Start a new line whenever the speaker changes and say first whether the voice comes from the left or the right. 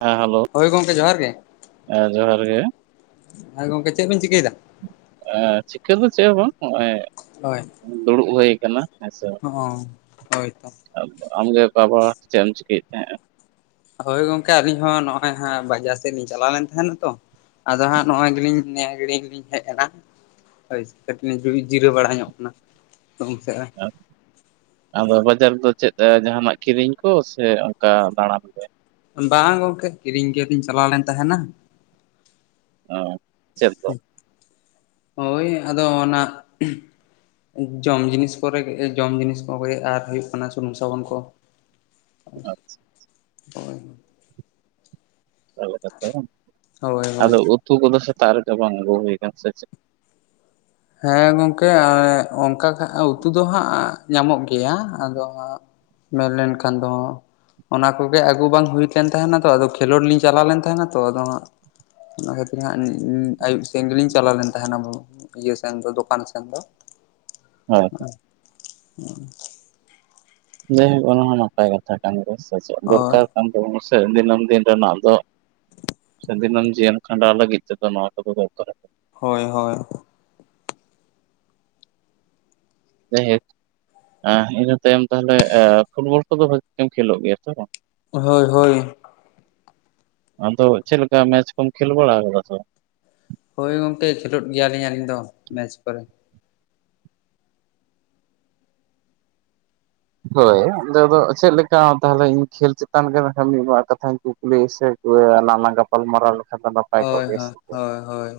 right: ᱦᱮᱸ ᱦᱮᱞᱳ
left: ᱦᱚᱭ ᱜᱚᱢᱠᱮ ᱡᱚᱦᱟᱨ ᱜᱮ
right: ᱡᱚᱦᱟᱨ ᱜᱮ
left: ᱦᱚᱭ ᱜᱚᱝᱠᱮ ᱪᱮᱫ ᱵᱤᱱ ᱪᱤᱠᱟᱹ ᱭᱮᱫᱟ
right: ᱪᱤᱠᱟᱹ ᱫᱚ ᱪᱮᱫ ᱦᱚᱸ ᱵᱟᱝ ᱱᱚᱜᱼᱚᱭ
left: ᱦᱚᱭ
right: ᱫᱩᱲᱩᱵ ᱦᱩᱭ ᱟᱠᱟᱱᱟ ᱦᱮᱸᱥᱮ
left: ᱚ ᱦᱳᱭᱛᱚ [unintelligible]
right: ᱟᱢᱜᱮ ᱚᱠᱟᱵᱟᱲᱟ ᱪᱮᱫ ᱮᱢ ᱪᱤᱠᱟᱹᱭᱮᱫ ᱛᱟᱦᱮᱸᱱᱟ
left: ᱦᱳᱭ ᱜᱚᱝᱠᱮ ᱟᱹᱞᱤᱧ ᱦᱚᱸ ᱱᱚᱜᱼᱚᱭ ᱦᱟᱸᱜ ᱵᱟᱡᱟᱨ ᱥᱮᱫ ᱞᱤᱧ ᱪᱟᱞᱟᱣ ᱞᱮᱱ ᱛᱟᱦᱮᱱᱟ ᱛᱚ ᱟᱫᱚ ᱦᱟᱸᱜ ᱱᱚᱜᱚᱭ ᱜᱮᱞᱤᱧ ᱱᱤᱭᱟᱹ ᱜᱮᱞᱤᱧ ᱦᱮᱡ ᱮᱱᱟ ᱳᱭ ᱠᱟᱹᱴᱤᱡ ᱡᱩ ᱡᱤᱨᱟᱹᱣ ᱵᱟᱲᱟ ᱧᱚᱜ ᱠᱟᱱᱟ ᱜᱚᱝᱠᱮ
right: ᱟᱫᱚ ᱵᱟᱡᱟᱨ ᱫᱚ ᱪᱮᱫ ᱡᱟᱦᱟᱱᱟᱜ ᱠᱤᱨᱤᱧ ᱠᱚ ᱥᱮ ᱚᱱᱠᱟ ᱫᱟᱬᱟᱱ ᱜᱮ
left: ᱵᱟᱝ ᱜᱚᱝᱠᱮ ᱠᱤᱨᱤᱧ ᱜᱮᱞᱤᱧ ᱪᱟᱞᱟᱣ ᱞᱮᱱ ᱛᱟᱦᱮᱱᱟ
right: ᱚ
left: ᱦᱚᱭ ᱟᱫᱚ ᱚᱱᱟ ᱡᱚᱢ ᱡᱤᱱᱤᱥ ᱠᱚᱨᱮ ᱡᱚᱢ ᱡᱤᱱᱤᱥ ᱠᱚᱜ ᱟᱨ ᱦᱩᱭᱩᱜ ᱠᱟᱱᱟ ᱥᱩᱱᱩᱢ ᱥᱟᱵᱚᱱ ᱠᱚ ᱟᱪ ᱦᱚᱭ
right: ᱞᱮᱠᱟᱛᱮ ᱵᱟᱝ
left: ᱦᱳᱭ ᱦᱳᱭ
right: ᱟᱫᱚ ᱩᱛᱩ ᱠᱚᱫᱚ ᱥᱮᱛᱟᱜ ᱨᱮᱫᱚ ᱵᱟᱝ ᱟᱹᱜᱩ ᱦᱩᱭ ᱟᱠᱟᱱ ᱥᱮ ᱪᱮᱫ
left: ᱦᱮᱸ ᱜᱚᱢᱠᱮ ᱚᱱᱠᱟ ᱠᱷᱟ ᱩᱛᱩ ᱫᱚ ᱦᱟᱸᱜ ᱧᱟᱢᱚᱜ ᱜᱮᱭᱟ ᱟᱫᱚ ᱢᱮᱱ ᱞᱮᱱ ᱠᱷᱟᱱ ᱫᱚ ᱚᱱᱟ ᱠᱚᱜᱮ ᱟᱹᱜᱩ ᱵᱟᱝ ᱦᱩᱭᱞᱮᱱ ᱛᱟᱦᱮᱱᱟ ᱛᱚ ᱟᱫᱚ ᱠᱷᱮᱞᱳᱰ ᱞᱤᱧ ᱪᱟᱞᱟᱣ ᱞᱮᱱ ᱛᱟᱦᱮᱱᱟ ᱛᱚ ᱟᱫᱚ ᱦᱟᱸᱜ ᱚᱱᱟ ᱠᱷᱟᱹᱛᱤᱨ ᱦᱟᱸᱜ ᱟᱹᱭᱩᱵ ᱥᱮᱱ ᱜᱮᱞᱤᱧ ᱪᱟᱞᱟᱣ ᱞᱮᱱ ᱛᱟᱦᱮᱱᱟ ᱟᱵᱚ ᱤᱭᱟᱹ ᱥᱮᱱ ᱫᱚ ᱫᱚᱠᱟᱱ ᱥᱮᱱ ᱫᱚ
right: ᱦᱳᱭ
left: ᱦᱸ [inaudible]
right: ᱡᱟᱭᱦᱳ [unintelligible] ᱚᱱᱟ ᱦᱚᱸ ᱱᱟᱯᱟᱭ ᱠᱟᱛᱷᱟ ᱠᱟᱱ ᱜᱮᱭᱟ ᱥᱮ ᱪᱮᱫ
left: ᱦᱳᱭ
right: ᱫᱚᱨᱠᱟᱨ ᱠᱟᱱ ᱛᱟᱵᱚᱱᱟ ᱥᱮ ᱫᱤᱱᱟᱹᱢ ᱫᱤᱱ ᱨᱮᱱᱟᱜ ᱫᱚ᱾ ᱥᱮ ᱫᱤᱱᱟᱹᱢ ᱡᱤᱭᱚᱱ ᱠᱷᱟᱸᱰᱟᱣ ᱞᱟᱹᱜᱤᱫ ᱛᱮ ᱫᱚ ᱱᱚᱣᱟ ᱠᱚᱫᱚ ᱫᱚᱨᱠᱟᱨᱚᱜ
left: ᱦᱚᱭ ᱦᱚᱭ
right: ᱦ [unintelligible] ᱤᱱᱟᱹ ᱛᱟᱭᱚᱢ ᱛᱟᱦᱚᱞᱮ ᱯᱷᱩᱴᱵᱚᱞ ᱠᱚᱫᱚ ᱵᱷᱟᱹᱜᱤ ᱛᱮᱢ ᱠᱷᱮᱞᱳᱜ ᱜᱮᱭᱟ ᱛᱚ ᱵᱟᱝ
left: ᱦᱚᱭ ᱦᱚᱭ
right: ᱟᱫᱚ ᱪᱮᱫ ᱞᱮᱠᱟ ᱢᱮᱪ ᱠᱚᱢ ᱠᱷᱮᱞ ᱵᱟᱲᱟ ᱠᱟᱫᱟ ᱛᱚ
left: ᱦᱚᱭ ᱜᱚᱢᱠᱮ ᱠᱷᱮᱞᱳᱰ ᱜᱮᱭᱟᱞᱤᱧ ᱟᱹᱞᱤᱧ ᱫᱚ ᱢᱮᱪ ᱠᱚᱨᱮ
right: ᱦᱚᱭ ᱟᱫᱚ ᱪᱮᱫ ᱞᱮᱠᱟ ᱛᱟᱦᱚᱞᱮ ᱤᱧ ᱠᱷᱮᱞ ᱪᱮᱛᱟᱱ ᱨᱮ ᱢᱤᱫ ᱵᱟᱨ ᱠᱟᱛᱷᱟᱧ ᱠᱩ ᱠᱩᱞᱤ ᱥᱮ ᱟᱞᱟᱝ ᱜᱟᱯᱟᱞᱢᱟᱨᱟᱣ ᱞᱮᱠᱷᱟᱱ ᱫᱚ ᱱᱟᱯᱟᱭ
left: ᱦᱳᱭ
right: ᱠᱚᱜ
left: ᱦᱳᱭ
right: ᱜᱮᱥᱮ
left: ᱦᱳᱭ ᱦᱳᱭ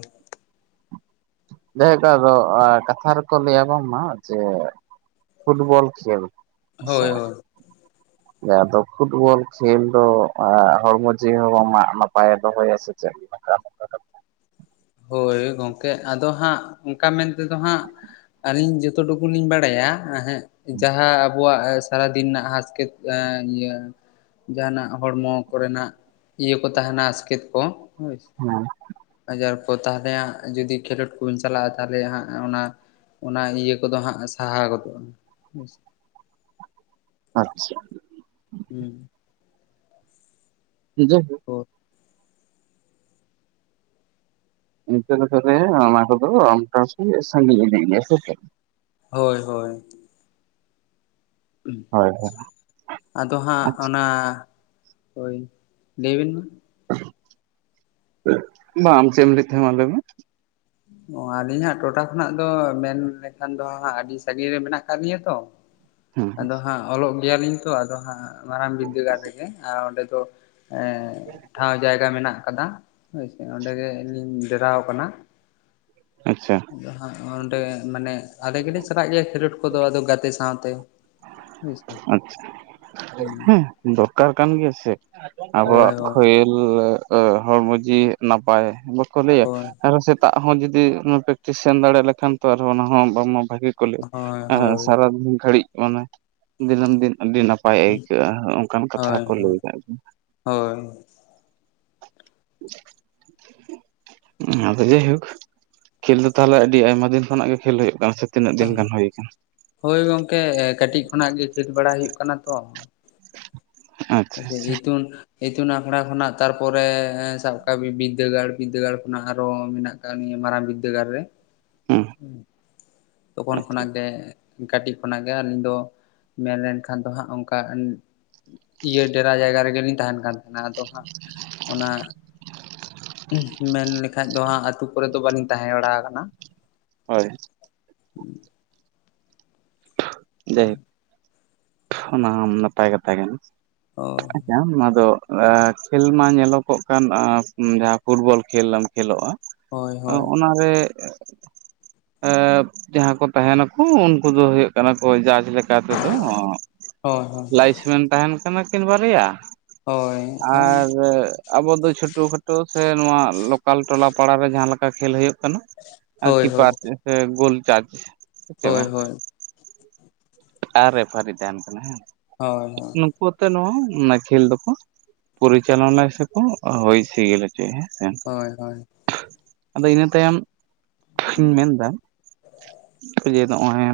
right: ᱡᱟᱭ ᱟᱫᱚ ᱠᱟᱛᱷᱟ ᱨᱮᱠᱚ ᱞᱟᱹᱭᱟ ᱵᱟᱝᱢᱟ ᱡᱮ ᱯᱷᱩᱴᱵᱚᱞ ᱠᱷᱮᱞ
left: ᱦᱳᱭ
right: ᱪᱷᱟ
left: ᱦᱳᱭ
right: ᱟᱫᱚ ᱯᱷᱩᱴᱵᱚᱞ ᱠᱷᱮᱞ ᱫᱚ ᱦᱚᱲᱢᱚ ᱡᱤᱣᱤ ᱦᱚᱸ ᱵᱟᱝ ᱢᱟᱜ ᱱᱟᱯᱟᱭᱮ ᱫᱚᱦᱚᱭᱟ ᱥᱮ [inaudible]
left: ᱦᱚᱭ ᱜᱚᱢᱠᱮ ᱟᱫᱚ ᱦᱟᱸᱜ ᱚᱱᱠᱟ ᱢᱮᱱ ᱛᱮᱫᱚ ᱦᱟᱸᱜ। ᱟᱹᱞᱤᱧ ᱡᱚᱛᱚ ᱴᱩᱠᱩ ᱞᱤᱧ ᱵᱟᱰᱟᱭᱟᱜ ᱦᱮᱸ ᱡᱟᱦᱟᱸ ᱟᱵᱚᱣᱟᱜ ᱥᱟᱨᱟᱫᱤᱱ ᱨᱮᱱᱟᱜ ᱦᱟᱥᱠ [unintelligible] [inaudible] ᱡᱟᱦᱟᱱᱟᱜ ᱦᱚᱲᱢᱚ ᱠᱚᱨᱮᱱᱟᱜ ᱤᱭᱟᱹ ᱠᱚ ᱛᱟᱦᱮᱱᱟ ᱟᱥᱠᱮᱛ ᱠᱚ ᱦᱚ
right: ᱦᱮᱸ
left: ᱟᱡᱟᱨ ᱠᱚ ᱛᱟᱦᱚᱞᱮ ᱦᱟᱸᱜ ᱡᱩᱫᱤ ᱠᱷᱮᱞᱳᱰ ᱠᱚᱵᱚᱱ ᱪᱟᱞᱟᱜᱼᱟ ᱛᱟᱦᱚᱞᱮ ᱦᱟᱸᱜ ᱚᱱᱟ ᱚᱱᱟ ᱤᱭᱟᱹ ᱠᱚᱫᱚ ᱦᱟᱸᱜ ᱥᱟᱦᱟ ᱜᱚᱫᱚᱜᱼᱟ [inaudible]
right: ᱟᱪ ᱪᱷᱟ
left: ᱦᱮᱸ
right: ᱡ [inaudible]
left: ᱜ [unintelligible]
right: ᱱᱤᱛᱚᱜ ᱫᱚ ᱛᱚᱵᱮ ᱢᱟ ᱠᱚ ᱫᱚ ᱟᱢᱴ [unintelligible] ᱥᱟᱜᱤᱧ ᱠᱟᱱ ᱜᱮᱭᱟ ᱥᱮ ᱪᱮᱫ?
left: ᱦᱳᱭ ᱦᱳᱭ
right: ᱦᱳᱭ ᱦᱳᱭ
left: ᱟᱫᱚ ᱦᱟᱸᱜ
right: ᱟᱪᱪᱷᱟ
left: ᱚᱱᱟ ᱦᱳᱭ ᱞᱟᱹᱭᱵᱤᱱ ᱢᱟ
right: ᱟᱢ ᱪᱮᱫ ᱮᱢ ᱞᱮᱫ ᱛᱟᱦᱮᱸ ᱟ ᱢᱟ ᱞᱟᱹᱭ ᱢᱮ
left: ᱚ ᱟᱹᱞᱤᱧ ᱦᱟᱸᱜ ᱴᱚᱴᱷᱟ ᱠᱷᱚᱱᱟᱜ ᱫᱚ ᱢᱮᱱ ᱞᱮᱠᱷᱟᱱ ᱫᱚ ᱦᱟᱸᱜ ᱟᱹᱰᱤ ᱥᱟᱹᱜᱤᱧ ᱨᱮ ᱢᱮᱱᱟᱜ ᱟᱠᱟᱫ ᱞᱤᱧᱟᱹ ᱛᱚ,
right: ᱦᱮᱸ
left: ᱟᱫᱚ ᱦᱟᱸᱜ ᱚᱞᱚᱜ ᱜᱮᱭᱟᱞᱤᱧ ᱛᱚ ᱟᱫᱚ ᱦᱟᱸᱜ ᱢᱟᱨᱟᱝ ᱵᱤᱫᱽᱫᱟᱹᱜᱟᱲ ᱨᱮᱜᱮ ᱟᱨ ᱚᱸᱰᱮ ᱫᱚ ᱮ ᱴᱷᱟᱶ ᱡᱟᱭᱜᱟ ᱢᱮᱱᱟᱜ ᱠᱟᱫᱟ ᱦᱳᱭᱥᱮ ᱚᱸᱰᱮᱜᱮ ᱞᱤᱧ ᱰᱮᱨᱟᱣ ᱠᱟᱱᱟ
right: ᱟᱪ ᱪᱷᱟ
left: ᱟᱫᱚ ᱦᱟᱸᱜ ᱚᱸᱰᱮ ᱢᱟᱱᱮ ᱟᱞᱮ ᱜᱮᱞᱮ ᱪᱟᱞᱟᱜ ᱜᱮᱭᱟ ᱠᱷᱮᱞᱳᱰ ᱠᱚᱫᱚ ᱟᱫᱚ ᱜᱟᱛᱮ ᱥᱟᱶᱛᱮ᱾ ᱦᱳᱭᱥᱮ
right: ᱟᱪ
left: ᱦᱩᱸ
right: ᱪᱷᱟ ᱦᱮᱸ ᱫᱚᱨᱠᱟᱨ ᱠᱟᱱ ᱜᱮᱭᱟ ᱥᱮ
left: ᱦᱳᱭ
right: ᱟᱵᱚᱣᱟᱜ
left: ᱦᱳᱭ
right: ᱠᱷᱚᱭ [unintelligible] ᱦᱚᱲᱢᱚ ᱡᱤᱣᱤ ᱱᱟᱯᱟᱭ ᱵᱟᱠᱚ ᱞᱟᱹᱭᱟ
left: ᱦᱳᱭ
right: ᱟᱨ ᱦᱚᱸ [inaudible] ᱫᱟᱜ ᱦᱚᱸ ᱡᱩᱫᱤ ᱯᱨᱮᱠᱴᱤᱥ [unintelligible] ᱥᱮᱱ ᱫᱟᱲᱮᱭᱟᱜ ᱞᱮᱠᱷᱟᱱ ᱛᱚ ᱟᱨ ᱦᱚᱸ ᱚᱱᱟ ᱦᱚᱸ ᱵᱟᱝ ᱵᱷᱟᱹᱜᱤ ᱠᱚ
left: ᱦᱳᱭ
right: [unintelligible]
left: ᱦᱳᱭ
right: ᱥᱟᱨᱟᱫᱤᱱ ᱜᱷᱟᱹᱲᱤᱡ ᱢᱟᱱᱮ, ᱫᱤᱱᱟᱹᱢ ᱫᱤᱱ ᱟᱹᱰᱤ ᱱᱟᱯᱟᱭ ᱟᱹᱭᱠᱟᱹᱜᱼᱟ ᱚᱱᱠᱟᱱ ᱠᱟᱛᱷᱟ
left: ᱦᱳᱭ
right: ᱠᱚ ᱞᱟᱹᱭ ᱠᱟᱜ ᱜᱮᱭᱟ᱾
left: ᱦᱳᱭ
right: [inaudible]
left: [inaudible]
right: ᱟᱫᱚ ᱡᱟᱭᱦᱳᱠ ᱠᱷᱮᱞ ᱫᱚ ᱛᱟᱦᱚᱞᱮ ᱟᱹᱰᱤ ᱟᱭᱢᱟ ᱫᱤᱱ ᱠᱷᱚᱱᱟᱜ ᱜᱮ ᱠᱷᱮᱞ ᱦᱩᱭᱩᱜ ᱠᱟᱱᱟ ᱥᱮ ᱛᱤᱱᱟᱹᱜ
left: ᱚ
right: ᱫᱤᱱ ᱜᱟᱱ ᱦᱩᱭ ᱟᱠᱟᱱᱟ
left: [inaudible] ᱦᱳᱭ ᱜᱚᱝᱠᱮ ᱠᱟᱹᱴᱤᱡ ᱠᱷᱚᱱᱟᱜ ᱜᱮ ᱠᱷᱮᱞ ᱵᱟᱲᱟ ᱦᱩᱭᱩᱜ ᱠᱟᱱᱟ ᱛᱚ
right: [inaudible]
left: ᱟᱪᱪᱷᱟ ᱡᱤᱛᱩᱱ ᱤᱛᱩᱱ ᱟᱠᱥᱲᱟ ᱠᱷᱚᱱᱟᱜ ᱛᱟᱨᱯᱚᱨᱮ ᱥᱟᱵ ᱠᱟᱜ ᱢᱮ ᱵᱤᱫᱽᱫᱟᱹᱜᱟᱲ ᱵᱤᱫᱽᱫᱟᱹᱜᱟᱲ ᱠᱷᱚᱱᱟᱜ ᱟᱨᱚ ᱢᱮᱱᱟᱜ ᱱᱤᱭᱟᱹ ᱢᱟᱨᱟᱝ ᱵᱤᱫᱽᱫᱟᱹᱜᱟᱲ ᱨᱮ
right: ᱦᱮᱸ
left: ᱛᱚᱠᱷᱚᱱ
right: ᱟᱪᱪᱷᱟ
left: ᱠᱷᱚᱱᱟᱜ ᱜᱮ ᱠᱟᱹᱴᱤᱡ ᱠᱷᱚᱱᱟᱜ ᱜᱮ ᱟᱹᱞᱤᱧ ᱫᱚ ᱢᱮᱱ ᱞᱮᱱᱠᱷᱟᱱ ᱫᱚ ᱦᱟᱸᱜ ᱚᱱᱠᱟ ᱤᱭᱟᱹ ᱰᱮᱨᱟ ᱡᱟᱭᱜᱟ ᱨᱮᱜᱮᱞᱤᱧ ᱛᱟᱦᱮᱱ ᱠᱟᱱ ᱛᱟᱦᱮᱱᱟ ᱟᱫᱚ ᱦᱟᱸᱜ ᱚᱱᱟ ᱢᱮᱱ ᱞᱮᱠᱷᱟᱡ ᱫᱚ ᱦᱟᱸᱜ ᱟᱛᱩ ᱠᱚᱨᱮᱫ ᱫᱚ ᱵᱟᱹᱞᱤᱧ ᱛᱟᱦᱮᱸ ᱵᱟᱲᱟ ᱠᱟᱱᱟ
right: ᱦᱳᱭ
left: ᱦᱮᱸ
right: ᱡᱟᱭᱡᱳᱠ ᱚᱱᱟ ᱱᱟᱯᱟᱭ ᱠᱟᱛᱷᱟ ᱜᱮ
left: ᱦᱳᱭ
right: ᱟᱪᱸᱪᱷᱟ ᱚᱱᱟ ᱫᱚ ᱠᱷᱮᱞ ᱢᱟ ᱧᱮᱞᱚᱜᱚᱜ ᱠᱟᱱ ᱡᱟᱦᱟᱸ ᱯᱷᱩᱴᱵᱚᱞ ᱠᱷᱮᱞ ᱮᱢ ᱠᱷᱮᱞᱚᱜᱼᱟ
left: ᱦᱳᱭ
right: ᱟᱸ
left: ᱦᱳᱭ
right: ᱚᱱᱟ ᱮ ᱡᱟᱦᱟᱸ ᱠᱚ ᱛᱟᱦᱮᱱᱟᱠᱚ ᱩᱱᱠᱩ ᱫᱚ ᱦᱩᱭᱩᱜ ᱠᱟᱱᱟ ᱠᱚ ᱡᱟᱡᱽ ᱞᱮᱠᱟ ᱛᱮᱫᱚ
left: ᱦᱳᱭ
right: ᱞᱟᱭᱤᱥᱢᱮᱱ ᱛᱟᱦᱮᱱ ᱠᱟᱱᱟ ᱠᱤᱱ ᱵᱟᱨᱭᱟ,
left: ᱦᱳᱭ
right: ᱟᱨ
left: ᱦᱳᱭ
right: ᱟᱵᱚ ᱫᱚ ᱪᱷᱳᱴᱳ ᱠᱷᱟᱴᱳ ᱥᱮ ᱱᱚᱣᱟ ᱞᱚᱠᱟᱞ ᱴᱚᱞᱟ ᱯᱟᱲᱟ ᱨᱮ ᱡᱟᱦᱟᱸ ᱞᱮᱠᱟ ᱠᱷᱮᱞ ᱦᱩᱭᱩᱜ ᱠᱟᱱᱟ ᱟᱨ
left: ᱦᱳᱭ
right: ᱠᱤᱯᱟᱨ ᱥᱮ ᱜᱳᱞ ᱪᱟᱨᱪ
left: ᱦᱳᱭ ᱦᱳᱭ
right: ᱟᱨᱮ ᱯᱷᱟᱨᱤ ᱛᱟᱦᱮᱱ ᱠᱟᱱᱟ ᱦᱮᱸ
left: ᱦᱳᱭ ᱦᱳᱭ
right: ᱱᱩᱠᱩ ᱟᱛᱮ ᱱᱚᱣᱟ ᱚᱱᱟ ᱠᱷᱮᱞ ᱫᱚᱠᱚ ᱯᱚᱨᱤᱪᱟᱞᱚᱱᱟ ᱥᱮᱠᱚ ᱦᱩᱭ ᱥᱤᱜᱤᱞ ᱪᱮ ᱦᱮᱸ ᱥᱮ
left: ᱦᱳᱭ ᱦᱳᱭ ᱦᱳᱭ
right: ᱟᱫᱚ ᱤᱱᱟᱹ ᱛᱟᱭᱚᱢ ᱤᱧ ᱢᱮᱱᱫᱟ ᱡᱮ ᱱᱚᱜᱼᱚᱭ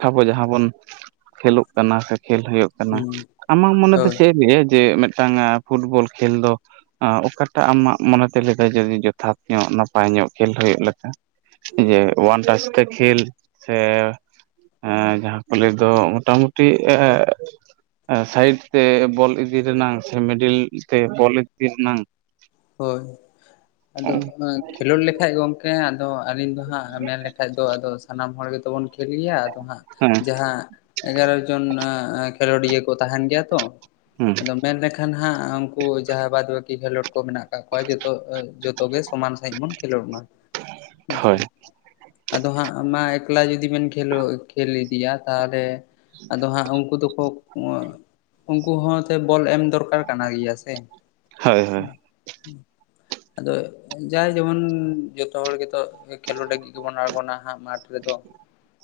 right: ᱟᱷᱟᱵᱚ ᱡᱟᱦᱟᱸ ᱵᱚᱱ ᱠᱷᱮᱞᱳᱜ ᱠᱟᱱᱟ ᱥᱮ ᱠᱷᱮᱞ ᱦᱩᱭᱩᱜ ᱟᱢᱟᱜ ᱢᱚᱱᱮ ᱫᱚ
left: ᱦᱳᱭ
right: ᱪᱮᱫ ᱡᱮ ᱢᱤᱫᱴᱟᱝ ᱯᱷᱩᱴᱵᱚᱞ ᱠᱷᱮᱞ ᱫᱚ ᱚᱠᱟᱴᱟᱜ ᱟᱢᱟᱜ ᱢᱚᱱᱮᱛᱮ ᱞᱟᱹᱭᱟ ᱡᱚᱫᱤ ᱡᱚᱛᱷᱟᱛ ᱧᱚᱜ ᱱᱟᱯᱟᱭ ᱧᱚᱜ ᱠᱷᱮᱞ ᱦᱩᱭᱩᱜ ᱞᱮᱠᱟ ᱡᱮ ᱚᱣᱟᱱ ᱴᱟᱪ ᱛᱮ ᱠᱷᱮᱞ ᱥᱮ ᱡᱟᱦᱟᱸ ᱠᱚᱞᱮ ᱫᱚ ᱢᱳᱴᱟᱢᱩᱴᱤ ᱮ ᱥᱟᱭᱤᱰ ᱛᱮ ᱵᱚᱞ ᱤᱫᱤ ᱨᱮᱱᱟᱝ ᱥᱮ ᱢᱤᱰᱤᱞ ᱛᱮ ᱵᱚᱞ ᱤᱫᱤ ᱨᱮᱱᱟᱝ
left: ᱦᱳᱭ ᱟᱫᱚ
right: ᱦᱮᱸ
left: ᱠᱷᱮᱞᱳᱰ ᱞᱮᱠᱷᱟᱡ ᱜᱚᱢᱠᱮ ᱟᱫᱚ ᱟᱹᱞᱤᱧ ᱫᱚ ᱦᱟᱸ ᱢᱮᱱ ᱞᱮᱠᱷᱷᱟ ᱫᱚ ᱟᱫᱚ ᱥᱟᱱᱟᱢ ᱦᱚᱲ ᱜᱮ ᱵᱚᱱ ᱠᱷᱮᱞ ᱜᱮᱭᱟ ᱟᱫᱚ ᱦᱟᱸᱜ
right: ᱦᱮᱸ
left: ᱡᱟᱦᱟᱸ ᱮᱜᱟᱨᱚ ᱡᱚᱱ ᱠᱷᱮᱞᱳᱰᱤᱭᱟᱹ ᱠᱚ ᱛᱟᱦᱮᱱ ᱜᱮᱭᱟ ᱛᱚ ᱟᱫᱚ ᱢᱮᱱ ᱞᱮᱠᱷᱟᱱ ᱮᱱᱠᱷᱟᱱ ᱦᱟᱸᱜ ᱩᱱᱠᱩ ᱡᱟᱦᱟᱸᱭ ᱵᱟᱫ ᱵᱟᱹᱠᱤ ᱠᱷᱮᱞᱳᱰ ᱠᱚ ᱢᱮᱱᱟᱜ ᱠᱟᱜ ᱠᱚᱣᱟᱭ ᱡᱚᱛᱚ ᱡᱚᱛᱚᱜ ᱜᱮ ᱥᱚᱢᱟᱱ ᱥᱟᱺᱦᱤᱡ ᱵᱚᱱ ᱠᱷᱮᱞᱳᱰ ᱢᱟ ᱦᱮᱸᱥᱮ
right: ᱦᱳᱭ
left: ᱟᱫᱚ ᱦᱟᱸᱜ ᱢᱟ ᱮᱠᱞᱟ ᱡᱩᱫᱤ ᱵᱮᱱ ᱠᱷᱮᱞ ᱠᱷᱮᱞ ᱤᱫᱤᱭᱟ ᱛᱟᱦᱚᱞᱮ ᱟᱫᱚ ᱦᱟᱸᱜ ᱩᱱᱠᱩ ᱫᱚᱠᱚ ᱚᱸ ᱩᱱᱠᱩ ᱦᱚᱸ ᱵᱚᱞ ᱮᱢ ᱫᱚᱨᱠᱟᱨ ᱠᱟᱱᱟ ᱜᱮᱭᱟ ᱥᱮ
right: ᱦᱳᱭ ᱦᱳᱭ
left: ᱟᱫᱚ ᱡᱟᱭ ᱡᱮᱢᱚᱱ ᱡᱚᱛᱚ ᱦᱚᱲ ᱜᱮᱛᱚ ᱠᱷᱮᱞᱳᱰ ᱞᱟᱹᱜᱤᱫ ᱜᱮᱵᱚᱱ ᱟᱬᱜᱚᱱᱟ ᱦᱟᱸᱜ ᱢᱟᱴᱷ ᱨᱮᱫᱚ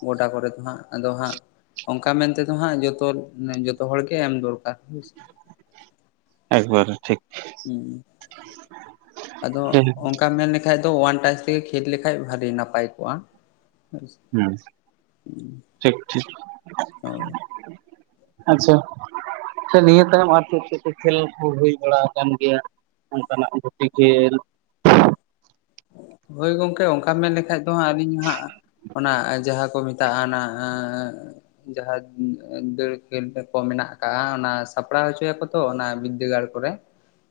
left: ᱜᱚᱴᱟ ᱠᱚᱨᱮ ᱫᱚ ᱦᱟᱸᱜ ᱟᱫᱚ ᱦᱟᱸᱜ ᱚᱱᱠᱟ ᱢᱮᱱᱛᱮᱫᱚ ᱦᱟᱸᱜ ᱡᱚᱛᱚ ᱡᱚᱛᱚ ᱦᱚᱲᱜᱮ ᱮᱢ ᱫᱚᱨᱠᱟᱨ
right: ᱮᱠᱵᱟᱨᱮ ᱴᱷᱤᱠ
left: ᱦᱮᱸ ᱟᱫᱚ
right: ᱦᱮᱸ
left: ᱚᱱᱠᱟ ᱢᱮᱱ ᱞᱮᱠᱷᱟᱱ ᱮᱠᱷᱟᱡ ᱫᱚ ᱳᱭᱟᱱ ᱴᱟᱪ ᱛᱮᱜᱮ ᱠᱷᱮᱞ ᱞᱮᱠᱟᱡ ᱵᱷᱟᱹᱜᱤ ᱱᱟᱯᱟᱭ ᱠᱚᱜᱼᱟ
right: ᱦᱮᱸ ᱴᱷᱤᱠ ᱴᱷᱤᱠ
left: ᱦᱳᱭ
right: ᱟᱪᱷᱟ ᱱᱤᱭᱟᱹ ᱛᱟᱭᱚᱢ ᱟᱨ ᱪᱮᱫ ᱪᱮᱫ ᱠᱚ ᱠᱷᱮᱞ ᱠᱚ ᱦᱩᱭ ᱵᱟᱲᱟ ᱟᱠᱟᱱ ᱜᱮᱭᱟ ᱚᱱᱠᱟᱱᱟᱜ ᱜᱩᱛᱤ ᱠᱷᱮᱞ᱾
left: ᱦᱳᱭ ᱜᱚᱝᱠᱮ ᱚᱱᱠᱟᱢ ᱢᱮᱱᱞᱠᱷᱟᱡ ᱫᱚ ᱦᱟᱸᱜ ᱟᱹᱞᱤᱧ ᱦᱟᱸᱜ ᱚᱱᱟ ᱡᱟᱦᱟᱸ ᱠᱚ ᱢᱮ ᱛᱱᱟᱜ ᱟᱸ ᱡᱟᱦᱟᱸ ᱫᱟᱹᱲ ᱠᱷᱮᱞᱰ ᱠᱚ ᱢᱮᱱᱟᱜ ᱟᱠᱟᱜ ᱚᱱᱟ ᱥᱟᱯᱲᱟᱣ ᱦᱚᱪᱚᱭᱟ ᱛᱚ ᱚᱱᱟ ᱵᱤᱫᱽᱫᱟᱹᱜᱟᱲ ᱠᱚᱨᱮ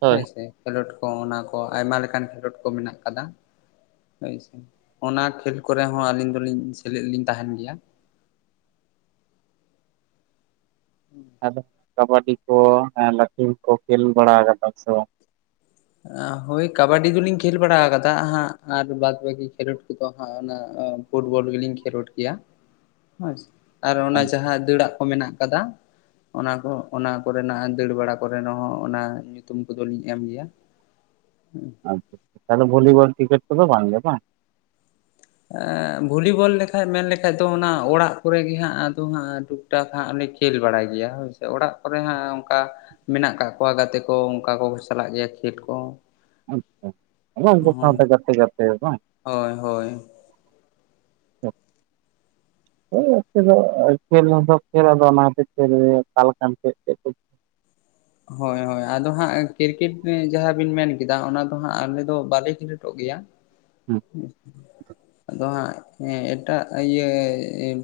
right: ᱦᱳᱭ
left: ᱦᱳᱭᱥᱮ ᱠᱷᱮᱞᱳᱰ ᱠᱚ ᱚᱱᱟ ᱠᱚ ᱟᱭᱢᱟ ᱞᱮᱠᱟᱱ ᱠᱷᱮᱞᱳᱰ ᱠᱚ ᱢᱮᱱᱟᱜ ᱠᱟᱫᱟ ᱦᱳᱭ ᱥᱮ ᱚᱱᱟ ᱠᱷᱮᱞ ᱠᱚᱨᱮ ᱦᱚᱸ ᱟᱹᱞᱤᱧ ᱫᱚᱞᱤᱧ ᱥᱮᱞᱮᱫ ᱞᱤᱧ ᱛᱟᱦᱮᱱ ᱜᱮᱭᱟ ᱦᱩᱸ
right: ᱟᱫᱚ ᱠᱟᱵᱟᱰᱤ ᱠᱚ ᱞᱟᱹᱴᱷᱤᱢ ᱠᱚ ᱠᱷᱮᱞ ᱵᱟᱲᱟ ᱟᱠᱟᱫᱟ ᱥᱮᱵᱟ
left: ᱦᱳᱭ ᱠᱟᱵᱟᱰᱤ ᱫᱚᱞᱤᱧ ᱠᱷᱮᱞ ᱵᱟᱲᱟ ᱟᱠᱟᱫᱟ ᱦᱟᱸᱜ ᱟᱨ ᱵᱟᱫ ᱵᱟᱹᱠᱤ ᱠᱷᱮᱞᱳᱰ ᱠᱚᱫᱚ ᱦᱟᱸᱜ ᱚᱱᱟ ᱯᱷᱩᱴᱵᱚᱞ ᱜᱮᱞᱤᱧ ᱠᱷᱮᱞᱳᱰ ᱜᱮᱭᱟ ᱦᱮᱸ ᱟᱨ ᱚᱱᱟ
right: ᱵᱟᱝ
left: ᱡᱟᱦᱟᱸ ᱫᱟᱹᱲᱟᱜ ᱠᱚ ᱢᱮᱱᱟᱜ ᱟᱠᱟᱫᱟ ᱚᱱᱟ ᱠᱚ ᱚᱱᱟ ᱠᱚᱨᱮᱱᱟᱜ ᱫᱟᱹᱲ ᱵᱟᱲᱟ ᱠᱚᱨᱮ ᱦᱚᱸ ᱚᱱᱟ ᱧᱩᱛᱩᱢ ᱠᱚᱫᱚᱞᱤᱧ ᱮᱢ ᱜᱮᱭᱟ ᱦᱮᱸ
right: ᱟᱪ ᱛᱟᱦᱚᱞᱮ ᱵᱷᱚᱞᱤᱵᱚᱞ ᱠᱨᱤᱠᱮᱴ ᱫᱚ ᱵᱟᱝ ᱜᱮ ᱵᱟᱝ
left: ᱵᱷᱚᱞᱤᱵᱚᱞ ᱞᱮᱠᱷᱟᱡ ᱢᱮᱱᱞᱠᱷᱟᱡ ᱫᱚ ᱚᱱᱟ ᱚᱲᱟᱜ ᱠᱚᱨᱮᱜ ᱜᱮ ᱦᱟᱸᱜ ᱟᱫᱚ ᱦᱟᱸᱜᱩ ᱮᱴᱟᱠ ᱦᱟᱸᱜ ᱞᱮ ᱠᱷᱮᱞ ᱵᱟᱲᱟᱭ ᱜᱮᱭᱟ ᱦᱳᱭ ᱥᱮ ᱚᱲᱟᱜ ᱠᱚᱨᱮ ᱦᱟᱸᱜ ᱚᱱᱠᱟ ᱢᱮᱱᱟᱜ ᱠᱟᱜ ᱠᱚᱣᱟ ᱜᱟᱛᱮ ᱠᱚ ᱚᱱᱠᱟ ᱠᱚ ᱪᱟᱞᱟᱜ ᱜᱮᱭᱟ ᱠᱷᱮᱞ ᱠᱚ
right: ᱟᱪᱪᱷᱟ ᱩᱱᱠᱩ ᱥᱟᱶᱛᱮ ᱜᱟᱛᱮ ᱜᱟᱛᱮ ᱵᱟᱝ
left: ᱦᱚᱭ ᱦᱚᱭ,
right: ᱚᱜ [unintelligible] ᱠᱷᱮᱞ [inaudible] ᱠᱷᱮᱞ ᱟᱫᱚ ᱚᱱᱟ ᱠᱷᱟᱹᱛᱤᱨ ᱛᱮ ᱜᱮ ᱛᱟᱞ ᱠᱷᱟᱱ ᱪᱮᱫ ᱛᱮᱫ ᱠᱚᱪᱚ?
left: ᱦᱳᱭ ᱦᱳᱭ ᱟᱫᱚ ᱦᱟᱸᱜ ᱠᱨᱤᱠᱮᱴ ᱡᱟᱦᱟᱸ ᱵᱤᱱ ᱢᱮᱱ ᱠᱮᱫᱟ ᱚᱱᱟ ᱫᱚ ᱦᱟᱸᱜ ᱟᱞᱮ ᱫᱚ ᱵᱟᱞᱮ ᱠᱷᱮᱞᱳᱰᱚᱜ ᱜᱮᱭᱟ᱾ [unintelligible] ᱟᱫᱚ ᱦᱟᱸᱜ ᱦᱮᱸ ᱮᱴᱟᱜ ᱤᱭᱟᱹᱻ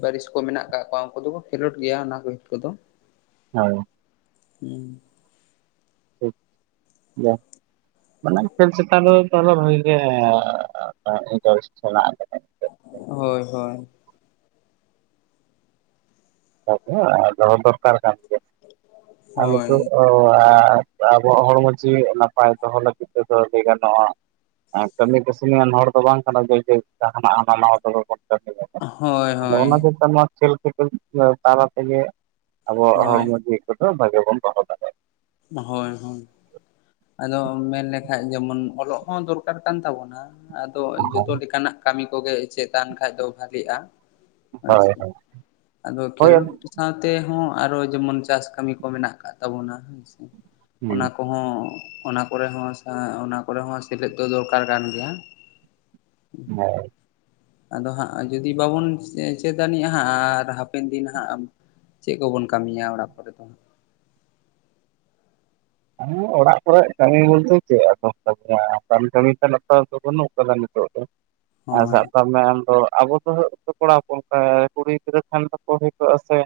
left: ᱯᱟᱹᱨᱤᱥ ᱠᱚ ᱢᱮᱱᱟᱜ ᱠᱟᱜ ᱠᱚᱣᱟ ᱩᱱᱠᱩ ᱫᱚᱠᱚ ᱠᱷᱮᱞᱳᱰ ᱜᱮᱭᱟ ᱚᱱᱟ ᱠᱚᱭᱤᱜ ᱠᱚᱫᱚ᱾
right: ᱦᱳᱭ
left: ᱦᱩᱸ
right: ᱴᱷᱤᱠ ᱜᱤᱭᱟ ᱢᱟᱱᱮ ᱠᱷᱮᱞ ᱪᱮᱛᱟᱱ ᱨᱮ ᱫᱚ ᱛᱟᱦᱚᱞᱮ ᱵᱷᱟᱜᱤ ᱜᱮ ᱤᱱᱴᱟᱨᱮᱥᱴ ᱢᱮᱱᱟᱜ ᱟᱠᱟᱫᱟ᱾
left: ᱦᱳᱭ ᱦᱳᱭ
right: [inaudible] ᱟᱫᱚ ᱫᱚᱨᱠᱟᱨ ᱠᱟᱱ ᱜᱮᱭᱟ ᱟᱨ
left: ᱦᱳᱭ
right: ᱱᱤᱛᱚᱜ [inaudible] ᱞᱟᱦᱟ ᱟᱵᱚᱣᱟᱜ ᱦᱚᱲᱢᱚ ᱡᱤᱣᱤ ᱱᱟᱯᱟᱭ ᱫᱚᱦᱚ ᱞᱟᱹᱜᱤᱫ ᱛᱮᱫᱚ ᱞᱟᱹᱭ ᱜᱟᱱᱚᱜᱼᱟ᱾ ᱟᱨ ᱠᱟᱹᱢᱤ ᱠᱟᱹᱥᱱᱤᱭᱟᱱ ᱦᱚᱲ ᱫᱚ ᱵᱟᱝ ᱠᱟᱱᱟ ᱵᱚ ᱡᱮ ᱡᱟᱦᱟᱱᱟᱜ ᱦᱟᱱᱟ ᱱᱟᱣᱟ [inaudible] [inaudible] [inaudible] [unintelligible]
left: ᱦᱳᱭ
right: ᱟᱫᱚ
left: ᱦᱳᱭ
right: ᱚᱱᱟ ᱪᱮᱛᱟᱱ ᱢᱟ ᱠᱷᱮᱞ ᱠᱷᱮᱯᱮᱞ [unintelligible] ᱛᱟᱞᱟ ᱛᱮᱜᱮ ᱟᱵᱚᱣᱟᱜ
left: ᱦᱳᱭ
right: ᱦᱚᱲᱢᱚ ᱡᱤᱣᱤ᱾ [unintelligible] ᱵᱚᱱ ᱫᱚᱦᱚ ᱠᱟᱛᱮᱫ
left: ᱦᱳᱭ ᱦᱳᱭ ᱟᱫᱚ ᱢᱮᱱᱞᱮᱠᱷᱟᱡ ᱡᱮᱢᱚᱱ ᱚᱞᱚᱜ ᱦᱚᱸ ᱫᱚᱨᱠᱟᱨ ᱠᱟᱱ ᱛᱟᱵᱚᱱᱟ᱾ ᱟᱫᱚ
right: ᱫᱟᱲᱮᱭᱟᱜᱼᱟ
left: ᱡᱚᱛᱚ ᱞᱮᱠᱟᱱᱟᱜ ᱠᱟᱢᱤ ᱠᱚᱜᱮ ᱪᱮᱫ ᱟᱱ ᱠᱷᱟᱱ ᱫᱚ ᱵᱷᱟᱜᱮᱜᱼᱟ᱾ ᱦᱳᱭ ᱥᱮ ᱟᱫᱚ
right: ᱦᱳᱭ
left: ᱠᱷᱮᱞᱳᱰ ᱥᱟᱶ ᱛᱮᱦᱚᱸ ᱟᱨᱚ ᱡᱮᱢᱚᱱ ᱪᱟᱥ ᱠᱟᱢᱤ ᱠᱚ ᱢᱮᱱᱟᱜ ᱠᱟᱫ ᱛᱟᱵᱚᱱᱟ, ᱦᱳᱭ ᱥᱮ
right: ᱦᱩᱸ
left: ᱚᱱᱟ ᱠᱚᱦᱚᱸ ᱚᱱᱟ ᱠᱚᱨᱮ ᱦᱚᱸ ᱟᱪᱷᱟ ᱚᱱᱟ ᱠᱚᱨᱮ ᱦᱚᱸ ᱥᱮᱞᱮᱫ ᱫᱚ ᱫᱚᱨᱠᱟᱨ ᱠᱟᱱ ᱜᱮᱭᱟ᱾
right: ᱦᱮᱜ
left: ᱟᱫᱚ ᱦᱟᱸᱜ ᱡᱩᱫᱤ ᱵᱟᱵᱚᱱ [inaudible] ᱪᱮᱫ ᱟᱹᱱᱤᱡᱼᱟ ᱦᱟᱸᱜ ᱟᱨ ᱦᱟᱯᱮᱱ ᱫᱤᱱ ᱦᱟᱸᱜ ᱪᱮᱫ ᱠᱚᱵᱚᱱ ᱠᱟᱢᱤᱭᱟ ᱚᱲᱟᱜ ᱠᱚᱨᱮᱫ ᱫᱚ᱾ [inaudible]
right: [inaudible] ᱚᱲᱟᱜ ᱠᱚᱨᱮ ᱠᱟᱢᱤ ᱵᱚᱞᱛᱮ ᱪᱮᱫ ᱟᱫᱚᱢ ᱠᱟᱢᱤᱭᱟ ᱠᱟᱢᱤ ᱠᱟᱢᱤ ᱛᱮ ᱱᱚᱛᱮ ᱦᱚᱛᱚ ᱵᱟᱹᱱᱩᱜ ᱠᱟᱫᱟ ᱱᱤᱛᱚᱜ ᱫᱚ᱾ ᱟᱨ
left: ᱦᱳᱭ
right: ᱥᱟᱵ ᱠᱟᱜ ᱢᱮ ᱟᱢᱫᱚ ᱟᱵᱚ ᱫᱚᱜ ᱠᱚᱲᱟ ᱜᱤᱫᱽᱨᱟᱹ ᱠᱟᱱ ᱟᱫᱚ ᱠᱩᱲᱤ ᱜᱤᱫᱽᱨᱟᱹ ᱴᱷᱮᱱ ᱦᱚᱠᱚ ᱦᱩᱭ ᱠᱚ-ᱟ ᱥᱮ᱾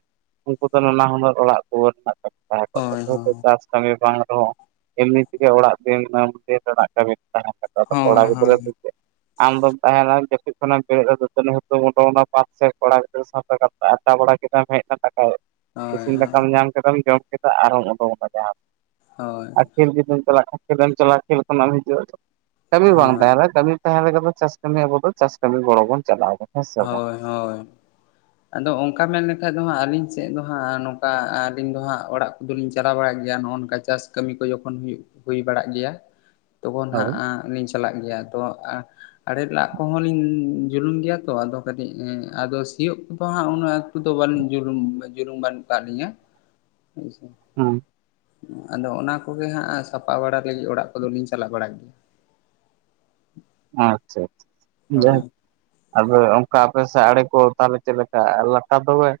right: ᱩᱱᱠᱩ ᱫᱚ ᱱᱟᱱᱟ ᱦᱩᱱᱟᱹᱨ ᱚᱲᱟᱜ ᱫᱩᱣᱟᱹᱨ ᱢᱮᱱᱟᱜ ᱛᱟᱠᱚ ᱛᱟᱦᱮᱸᱠᱚᱜ
left: ᱦᱳᱭ
right: ᱛᱟᱠᱚᱣᱟ
left: ᱦᱳᱭ
right: [inaudible] ᱪᱟᱥ ᱠᱟᱢᱤ ᱵᱟᱝ ᱨᱮᱦᱚᱸ ᱮᱢᱱᱤ ᱛᱮᱜᱮ ᱚᱲᱟᱜ ᱫᱤᱱᱟᱹᱢ ᱫᱤᱱ ᱨᱮᱱᱟᱜ ᱠᱟᱢᱤ ᱛᱟᱦᱮᱸᱱ ᱛᱟᱠᱚᱣᱟ ᱟᱫᱚ ᱠᱚᱲᱟ
left: ᱦᱳᱭ
right: ᱜᱤᱫᱽᱨᱟᱹ
left: ᱦᱳᱭ
right: ᱥᱮ ᱪᱮᱫ? ᱟᱢᱫᱚᱢ ᱛᱟᱦᱮᱱᱟ ᱡᱟᱹᱯᱤᱫ ᱠᱷᱚᱱᱟᱜ ᱮᱢ ᱵᱮᱨᱮᱜ-ᱟ ᱫᱟᱹᱛᱟᱹᱩᱱᱤ ᱦᱩᱛᱩᱢ ᱟᱫᱚ ᱚᱱᱟ ᱵᱟᱸᱫ ᱥᱮᱫ ᱠᱚᱲᱟ ᱜᱤᱫᱽᱨᱟᱹ ᱥᱟᱶᱛᱮ ᱜᱟᱛᱮ [unintelligible] ᱟᱰᱰᱟ ᱵᱟᱲᱟ ᱠᱮᱫᱟᱢ ᱦᱮᱡᱱᱟᱢ ᱫᱟᱠᱟ,
left: ᱦᱳᱭ
right: ᱤᱥᱤᱱ ᱫᱟᱠᱟᱢ ᱧᱟᱢ ᱠᱮᱫᱟᱢ ᱡᱚᱢ ᱠᱮᱫᱟ ᱟᱨᱦᱚᱢ ᱩᱰᱩᱠᱱᱟ ᱡᱟᱦᱟᱸ
left: ᱦᱳᱭ
right: ᱟᱨ ᱠᱷᱮᱞ ᱡᱩᱫᱤᱢ ᱪᱟᱞᱟᱜ ᱠᱷᱟᱱ ᱠᱷᱮᱞᱮᱢ ᱪᱟᱞᱟᱜᱼᱟ ᱠᱷᱮᱞ ᱠᱷᱚᱱᱟᱜ ᱮᱢ ᱦᱤᱡᱩᱜᱼᱟ ᱠᱟᱹᱢᱤ ᱵᱟᱝ
left: ᱦᱳᱭ
right: ᱛᱟᱦᱮᱨᱮ ᱠᱟᱹᱢᱤ ᱛᱟᱦᱚᱞᱮ ᱠᱷᱟᱱ ᱫᱚ ᱪᱟᱥ ᱠᱟᱹᱢᱤ ᱟᱵᱚ ᱫᱚ ᱪᱟᱥ ᱠᱟᱹᱢᱤ ᱜᱚᱲᱚ ᱵᱚᱱ ᱪᱟᱞᱟᱣ ᱠᱚᱜ᱾
left: ᱦᱳᱭ ᱦᱳᱭ, ᱟᱫᱚ ᱚᱱᱠᱟ ᱢᱮᱱ ᱞᱮᱠᱷᱟᱱ ᱫᱚ ᱦᱟᱸᱜ ᱟᱹᱞᱤᱧ ᱥᱮᱫ ᱫᱚ ᱦᱟᱸᱜ ᱱᱚᱝᱠᱟ ᱟᱹᱞᱤᱧ ᱫᱚ ᱦᱟᱸᱜ ᱚᱲᱟᱜ ᱫᱚᱞᱤᱧ ᱪᱟᱞᱟᱣ ᱵᱟᱲᱟᱜ ᱜᱮᱭᱟ ᱱᱚᱜᱼᱚᱭ ᱱᱚᱝᱠᱟ ᱪᱟᱥ ᱠᱟᱹᱢᱤ ᱠᱚ ᱡᱚᱠᱷᱚᱱ ᱦᱩᱭᱩᱜ ᱦᱳᱭ ᱵᱟᱲᱟᱜ ᱜᱮᱭᱟ᱾ ᱛᱚᱠᱷᱚᱱ ᱦᱟᱸᱜ
right: ᱦᱳᱭ
left: ᱟᱸᱜ ᱞᱤᱧ ᱪᱟᱞᱟᱜ ᱜᱮᱭᱟ ᱛᱚ ᱟ ᱟᱲᱮ ᱞᱟᱜ ᱠᱚᱦᱚᱸ ᱞᱤᱧᱻ ᱡᱩᱞᱩᱝ ᱜᱮᱭᱟ ᱛᱚ ᱟᱫᱚ ᱠᱟᱹᱴᱤᱡ ᱮᱸ ᱟᱫᱚ ᱥᱤᱭᱳᱜ ᱠᱚᱫᱚ ᱦᱟᱸᱜ ᱩᱱᱟᱹᱜ ᱮᱠᱴᱩ ᱫᱚ ᱡᱩᱞᱩᱢ ᱡᱩᱞᱩᱝ ᱵᱟᱹᱱᱩᱜ ᱠᱟᱜ ᱞᱤᱧᱟᱹ [inaudible]
right: ᱦᱩᱸ,
left: ᱟᱫᱚ ᱚᱱᱟ ᱠᱚᱜᱮ ᱦᱟᱸᱜ ᱥᱟᱯᱟ ᱵᱟᱲᱟ ᱞᱟᱹᱜᱤᱫ ᱚᱲᱟᱜ ᱠᱚᱫᱚᱞᱤᱧ ᱪᱟᱞᱟᱜ ᱵᱟᱲᱟᱜ ᱜᱮᱭᱟ᱾
right: ᱟᱪᱷᱟ ᱟᱪᱷᱟ ᱡᱷᱟ
left: ᱦᱳᱭ
right: ᱟᱫᱚ ᱚᱱᱠᱟ ᱟᱯᱮ ᱥᱮ ᱟᱲᱮ ᱠᱚ ᱛᱟᱦᱚᱞᱮ ᱪᱮᱫ ᱞᱮᱠᱟ ᱞᱟᱴᱟ ᱫᱚᱢᱮ?.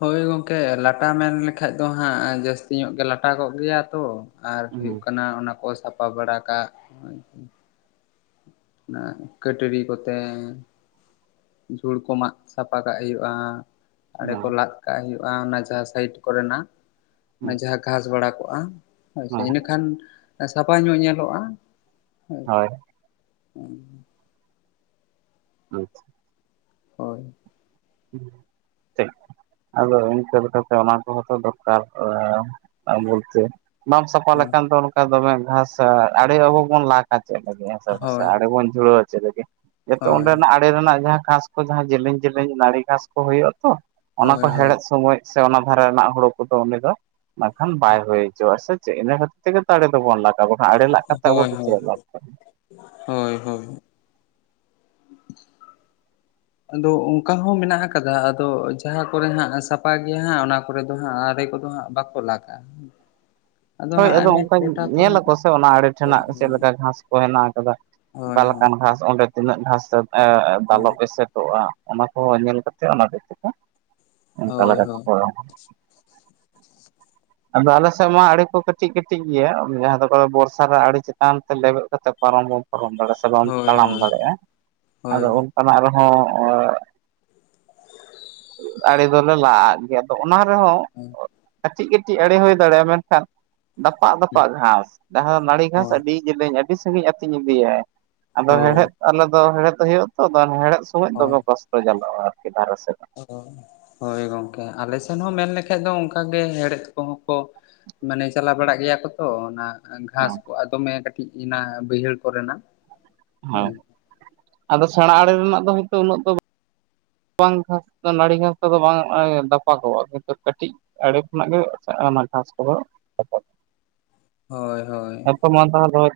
left: ᱦᱳᱭ ᱜᱚᱝᱠᱮ ᱞᱟᱴᱟ ᱢᱮᱱ ᱞᱮᱠᱷᱟᱱ ᱫᱚ ᱦᱟᱸᱜ ᱡᱟᱹᱥᱛᱤ ᱧᱚᱜ ᱜᱮ ᱞᱟᱴᱟ ᱠᱚᱜ ᱜᱮᱭᱟ ᱛᱚ᱾ ᱟᱨ ᱦᱩᱭᱩᱜ
right: ᱦᱩᱸ
left: ᱠᱟᱱᱟ ᱚᱱᱟ ᱠᱚ ᱥᱟᱯᱟ ᱵᱟᱲᱟ ᱠᱟᱜ᱾ [unintelligible] ᱟᱜ ᱠᱟᱹᱴᱟᱹᱨᱤ ᱠᱚᱛᱮ ᱡᱷᱩᱲ ᱠᱚ ᱢᱟᱸᱜ ᱥᱟᱯᱟ ᱠᱟᱜ ᱦᱩᱭᱩᱜᱼᱟ᱾ ᱟᱲᱮ ᱠᱚ
right: ᱦᱩᱸ
left: ᱞᱟᱸᱜ ᱠᱟᱜ ᱦᱩᱭᱩᱜᱼᱟ ᱚᱱᱟ ᱡᱟᱦᱟᱸ ᱥᱟᱭᱤᱰ ᱠᱚᱨᱮᱱᱟᱜ᱾ ᱚᱱᱮ ᱡᱟᱦᱟᱸ ᱜᱷᱟᱸᱥ ᱵᱟᱲᱟ ᱠᱚᱜᱼᱟ ᱦᱳᱭᱥᱮ
right: ᱦᱩᱸ
left: ᱤᱱᱟᱹᱠᱷᱟᱱ ᱥᱟᱯᱷᱟ ᱧᱚᱜ ᱧᱮᱞᱚᱜᱼᱟ
right: [inaudible]
left: ᱦᱚᱸ
right: ᱟᱪᱪᱷᱟ
left: ᱦᱳᱭ
right: ᱴᱷᱤᱠ ᱟᱫᱚ ᱤᱱᱠᱟᱹ ᱞᱮᱠᱟ ᱛᱮ ᱚᱱᱟ ᱠᱚᱦᱚᱸ ᱛᱚ ᱫᱚᱨᱠᱟᱨ ᱠᱚᱜ-ᱟ ᱟᱵᱚᱞᱛᱮ ᱵᱟᱢ ᱥᱟᱯᱷᱟ ᱞᱮᱠᱷᱟᱱ ᱫᱚ ᱚᱱᱠᱟ ᱫᱚᱢᱮ ᱜᱷᱟᱸᱥ ᱟᱲᱮ ᱟᱵᱚ ᱵᱚᱱ ᱞᱟᱠ-ᱟ ᱪᱮᱫ ᱞᱟᱹᱜᱤᱫ ᱦᱮᱸ ᱥᱮ
left: ᱦᱳᱭ
right: ᱟᱲᱮᱵᱚᱱ ᱡᱷᱩᱲᱟᱹᱣᱟ ᱪᱮᱫ ᱞᱟᱹᱜᱤᱫ ᱡᱚᱛᱚ
left: ᱦᱳᱭ
right: ᱚᱸᱰᱮᱱᱟᱜ ᱟᱲᱮ ᱨᱮᱱᱟᱜ ᱡᱟᱦᱟᱸ ᱜᱷᱟᱸᱥ ᱠᱚ ᱡᱟᱦᱟᱸ ᱡᱮᱞᱮᱧ ᱡᱮᱞᱮᱧ ᱱᱟᱹᱲᱤ ᱜᱷᱟᱸᱥ ᱠᱚ ᱦᱩᱭᱩᱜᱼᱟ ᱛᱚ ᱚᱱᱟ
left: ᱦᱳᱭ
right: ᱠᱚ
left: ᱦᱳᱭ
right: ᱦᱮᱲᱮᱫ ᱥᱚᱢᱚᱭ ᱥᱮ ᱚᱱᱟ ᱫᱷᱟᱨᱮ ᱨᱮᱱᱟᱜ ᱦᱩᱲᱩ ᱠᱚᱫᱚ ᱩᱱᱤ ᱫᱚ ᱵᱟᱝᱠᱷᱟᱱ ᱵᱟᱭ ᱦᱩᱭ ᱦᱚᱪᱚᱼᱟ ᱥᱮ ᱪᱮᱫ ᱤᱱᱟ ᱠᱷᱟᱹᱛᱤᱨ ᱛᱮᱜᱮ ᱫᱟᱲᱮ ᱫᱚᱵᱚ ᱞᱟᱠ-ᱟ ᱛᱟᱵᱟᱠᱷᱟᱱ ᱟᱲᱮ ᱞᱟᱜ ᱠᱟᱛᱮᱜ ᱟᱵᱚ
left: ᱦᱳᱭ ᱦᱳᱭ
right: ᱫᱚ ᱪᱮᱫ ᱞᱟᱵᱷ
left: ᱦᱳᱭ ᱦᱳᱭ ᱟᱫᱚ ᱚᱱᱠᱟ ᱦᱚᱸ ᱢᱮᱱᱟᱜ ᱟᱠᱟᱫᱟ ᱟᱫᱚ ᱡᱟᱦᱟᱸ ᱠᱚᱨᱮ ᱦᱟᱸᱜ ᱥᱟᱯᱷᱟ ᱜᱮᱭᱟ ᱦᱟᱸᱜ ᱚᱱᱟ ᱠᱚᱨᱮ ᱫᱚ ᱦᱟᱸᱜ ᱟᱲᱮ ᱠᱚᱫᱚ ᱦᱟᱸᱜ ᱵᱟᱠᱚ ᱠᱚᱞᱟᱠᱟ
right: ᱦᱳᱭ ᱟᱫᱚ ᱚᱱᱠᱟᱧ ᱧᱮᱞ ᱟᱠᱚ ᱥᱮ ᱚᱱᱟ ᱟᱲᱮ
left: ᱦᱳᱭ
right: ᱴᱷᱮᱱᱟᱜ ᱪᱮᱫ ᱞᱮᱠᱟ ᱜᱷᱟᱸᱥ ᱠᱚ ᱦᱮᱸᱱᱟᱜ ᱟᱠᱟᱫᱟ
left: ᱦᱳᱭ
right: ᱚᱠᱟᱞᱮᱠᱟᱱ ᱜᱷᱟᱸᱥ ᱚᱸᱰᱮ ᱛᱤᱱᱟᱹᱜ ᱜᱷᱟᱸᱥ ᱮᱸ
left: ᱦᱳᱭ
right: ᱫᱟᱞᱚᱵ ᱮᱥᱮᱫᱚᱜᱼᱟ ᱚᱱᱟ ᱠᱚ ᱧᱮᱞ ᱠᱟᱛᱮᱜ ᱚᱱᱟ ᱠᱚ ᱠᱟᱛᱷᱟ ᱚᱱᱠᱟ
left: ᱦᱳᱭ
right: ᱞᱮᱠᱟ
left: ᱦᱳᱭ
right: ᱠᱚ ᱠᱚᱨᱟᱣ-ᱟ ᱟᱫᱚ ᱟᱞᱮ ᱥᱮᱜ ᱢᱟ ᱟᱲᱮᱹ ᱠᱚ ᱠᱟᱹᱴᱤᱡ ᱠᱟᱹᱴᱤᱡ ᱜᱮᱭᱟ ᱡᱟᱦᱟᱸ ᱫᱚ ᱵᱚᱨᱥᱟ ᱨᱮ ᱟᱹᱰᱤ ᱪᱮᱛᱟᱱ ᱛᱮ ᱞᱮᱵᱮᱫ ᱠᱟᱛᱮ ᱯᱟᱨᱚᱢ ᱵᱚᱱ ᱯᱟᱨᱚᱢ ᱫᱟᱲᱮ ᱥᱮ ᱵᱟᱢ
left: ᱦᱳᱭ
right: ᱛᱟᱲᱟᱢ
left: ᱦᱳᱭ
right: ᱫᱟᱲᱮᱭᱟᱜᱼᱟ
left: ᱦᱳᱭ
right: ᱟᱫᱚ ᱚᱱᱠᱟᱱᱟᱜ ᱨᱮᱦᱚᱸ ᱟᱲᱮ ᱫᱚᱞᱮ ᱞᱟᱜ ᱟᱫ ᱜᱮᱭᱟ ᱟᱫᱚ ᱚᱱᱟ ᱨᱮᱦᱚᱸ
left: ᱦᱩᱸ
right: ᱠᱟᱹᱴᱤᱡ ᱠᱟᱹᱴᱤᱡ ᱟᱲᱮ ᱦᱩᱭ ᱫᱟᱲᱮᱭᱟᱜᱼᱟ ᱢᱮᱱᱠᱷᱟᱱ ᱫᱟᱯᱟᱜ ᱫᱟᱯᱟᱜ ᱜᱷᱟᱥ, ᱡᱟᱸᱦᱟ ᱱᱟᱹᱲᱤ ᱜᱷᱟᱥ
left: ᱦᱳᱭ
right: ᱟᱹᱰᱤ ᱡᱮᱞᱮᱧ ᱟᱹᱰᱤ ᱥᱟᱺᱜᱤᱧ ᱟᱹᱛᱤᱧ ᱤᱫᱤᱭᱟᱭ ᱟᱫᱚ ᱦᱮᱲᱦᱮᱫ ᱟᱞᱮ ᱫᱚ ᱦᱮᱲᱦᱮᱫ ᱦᱩᱭᱩᱜᱼᱟ ᱛᱚ [inaudible] ᱦᱮᱲᱦᱮᱫ ᱥᱚᱢᱚᱭ [inaudible] ᱫᱚᱢᱮ
left: ᱦᱳᱭ
right: ᱠᱚᱥᱴᱚ ᱡᱟᱞᱟᱣ-ᱟ ᱟᱨᱠᱤ ᱫᱷᱟᱨᱮ ᱥᱮᱱᱟᱜ
left: ᱦᱳᱭ ᱜᱚᱝᱠᱮ ᱟᱞᱮ ᱥᱮᱱ ᱦᱚᱸ ᱢᱮᱱ ᱞᱮᱠᱷᱟᱡ ᱫᱚ ᱚᱱᱠᱟᱜ ᱜᱮ ᱦᱮᱲᱦᱮᱫ ᱠᱚᱦᱚᱸ ᱠᱚ ᱢᱟᱱᱮ ᱪᱟᱞᱟᱣ ᱵᱟᱲᱟᱜ ᱜᱮᱭᱟ ᱠᱚ ᱛᱚ ᱚᱱᱟ ᱜᱷᱟᱸᱥ
right: ᱦᱮᱸ
left: ᱠᱚ ᱫᱚᱢᱮ ᱠᱟᱹᱴᱤᱡ ᱤᱱᱟ ᱵᱟᱹᱭᱦᱟᱹᱲ ᱠᱚᱨᱮᱱᱟᱜ
right: ᱦᱮᱸ
left: ᱦᱳᱭ
right: ᱟᱫᱚ ᱥᱮᱬᱟ ᱟᱲᱮ ᱨᱮᱱᱟᱜ ᱫᱚ ᱦᱚᱭᱛᱳ ᱩᱱᱟᱹᱜ ᱫᱚ ᱵᱟᱝ ᱜᱷᱟᱥ ᱱᱟᱹᱲᱤ ᱜᱷᱟᱥ ᱫᱚ ᱵᱟᱝ ᱫᱟᱯᱟᱜ ᱠᱚᱜᱼᱟ ᱠᱤᱱᱛᱩ ᱠᱟᱹᱴᱤᱡ ᱟᱲᱮ ᱠᱷᱚᱱᱟᱜ ᱜᱮ ᱚᱱᱟ ᱜᱷᱟᱥ ᱠᱚᱦᱚ ᱠᱷᱚᱯᱚ
left: ᱦᱳᱭ ᱦᱳᱭ
right: ᱢᱟᱱ ᱫᱷᱟᱣ [inaudible]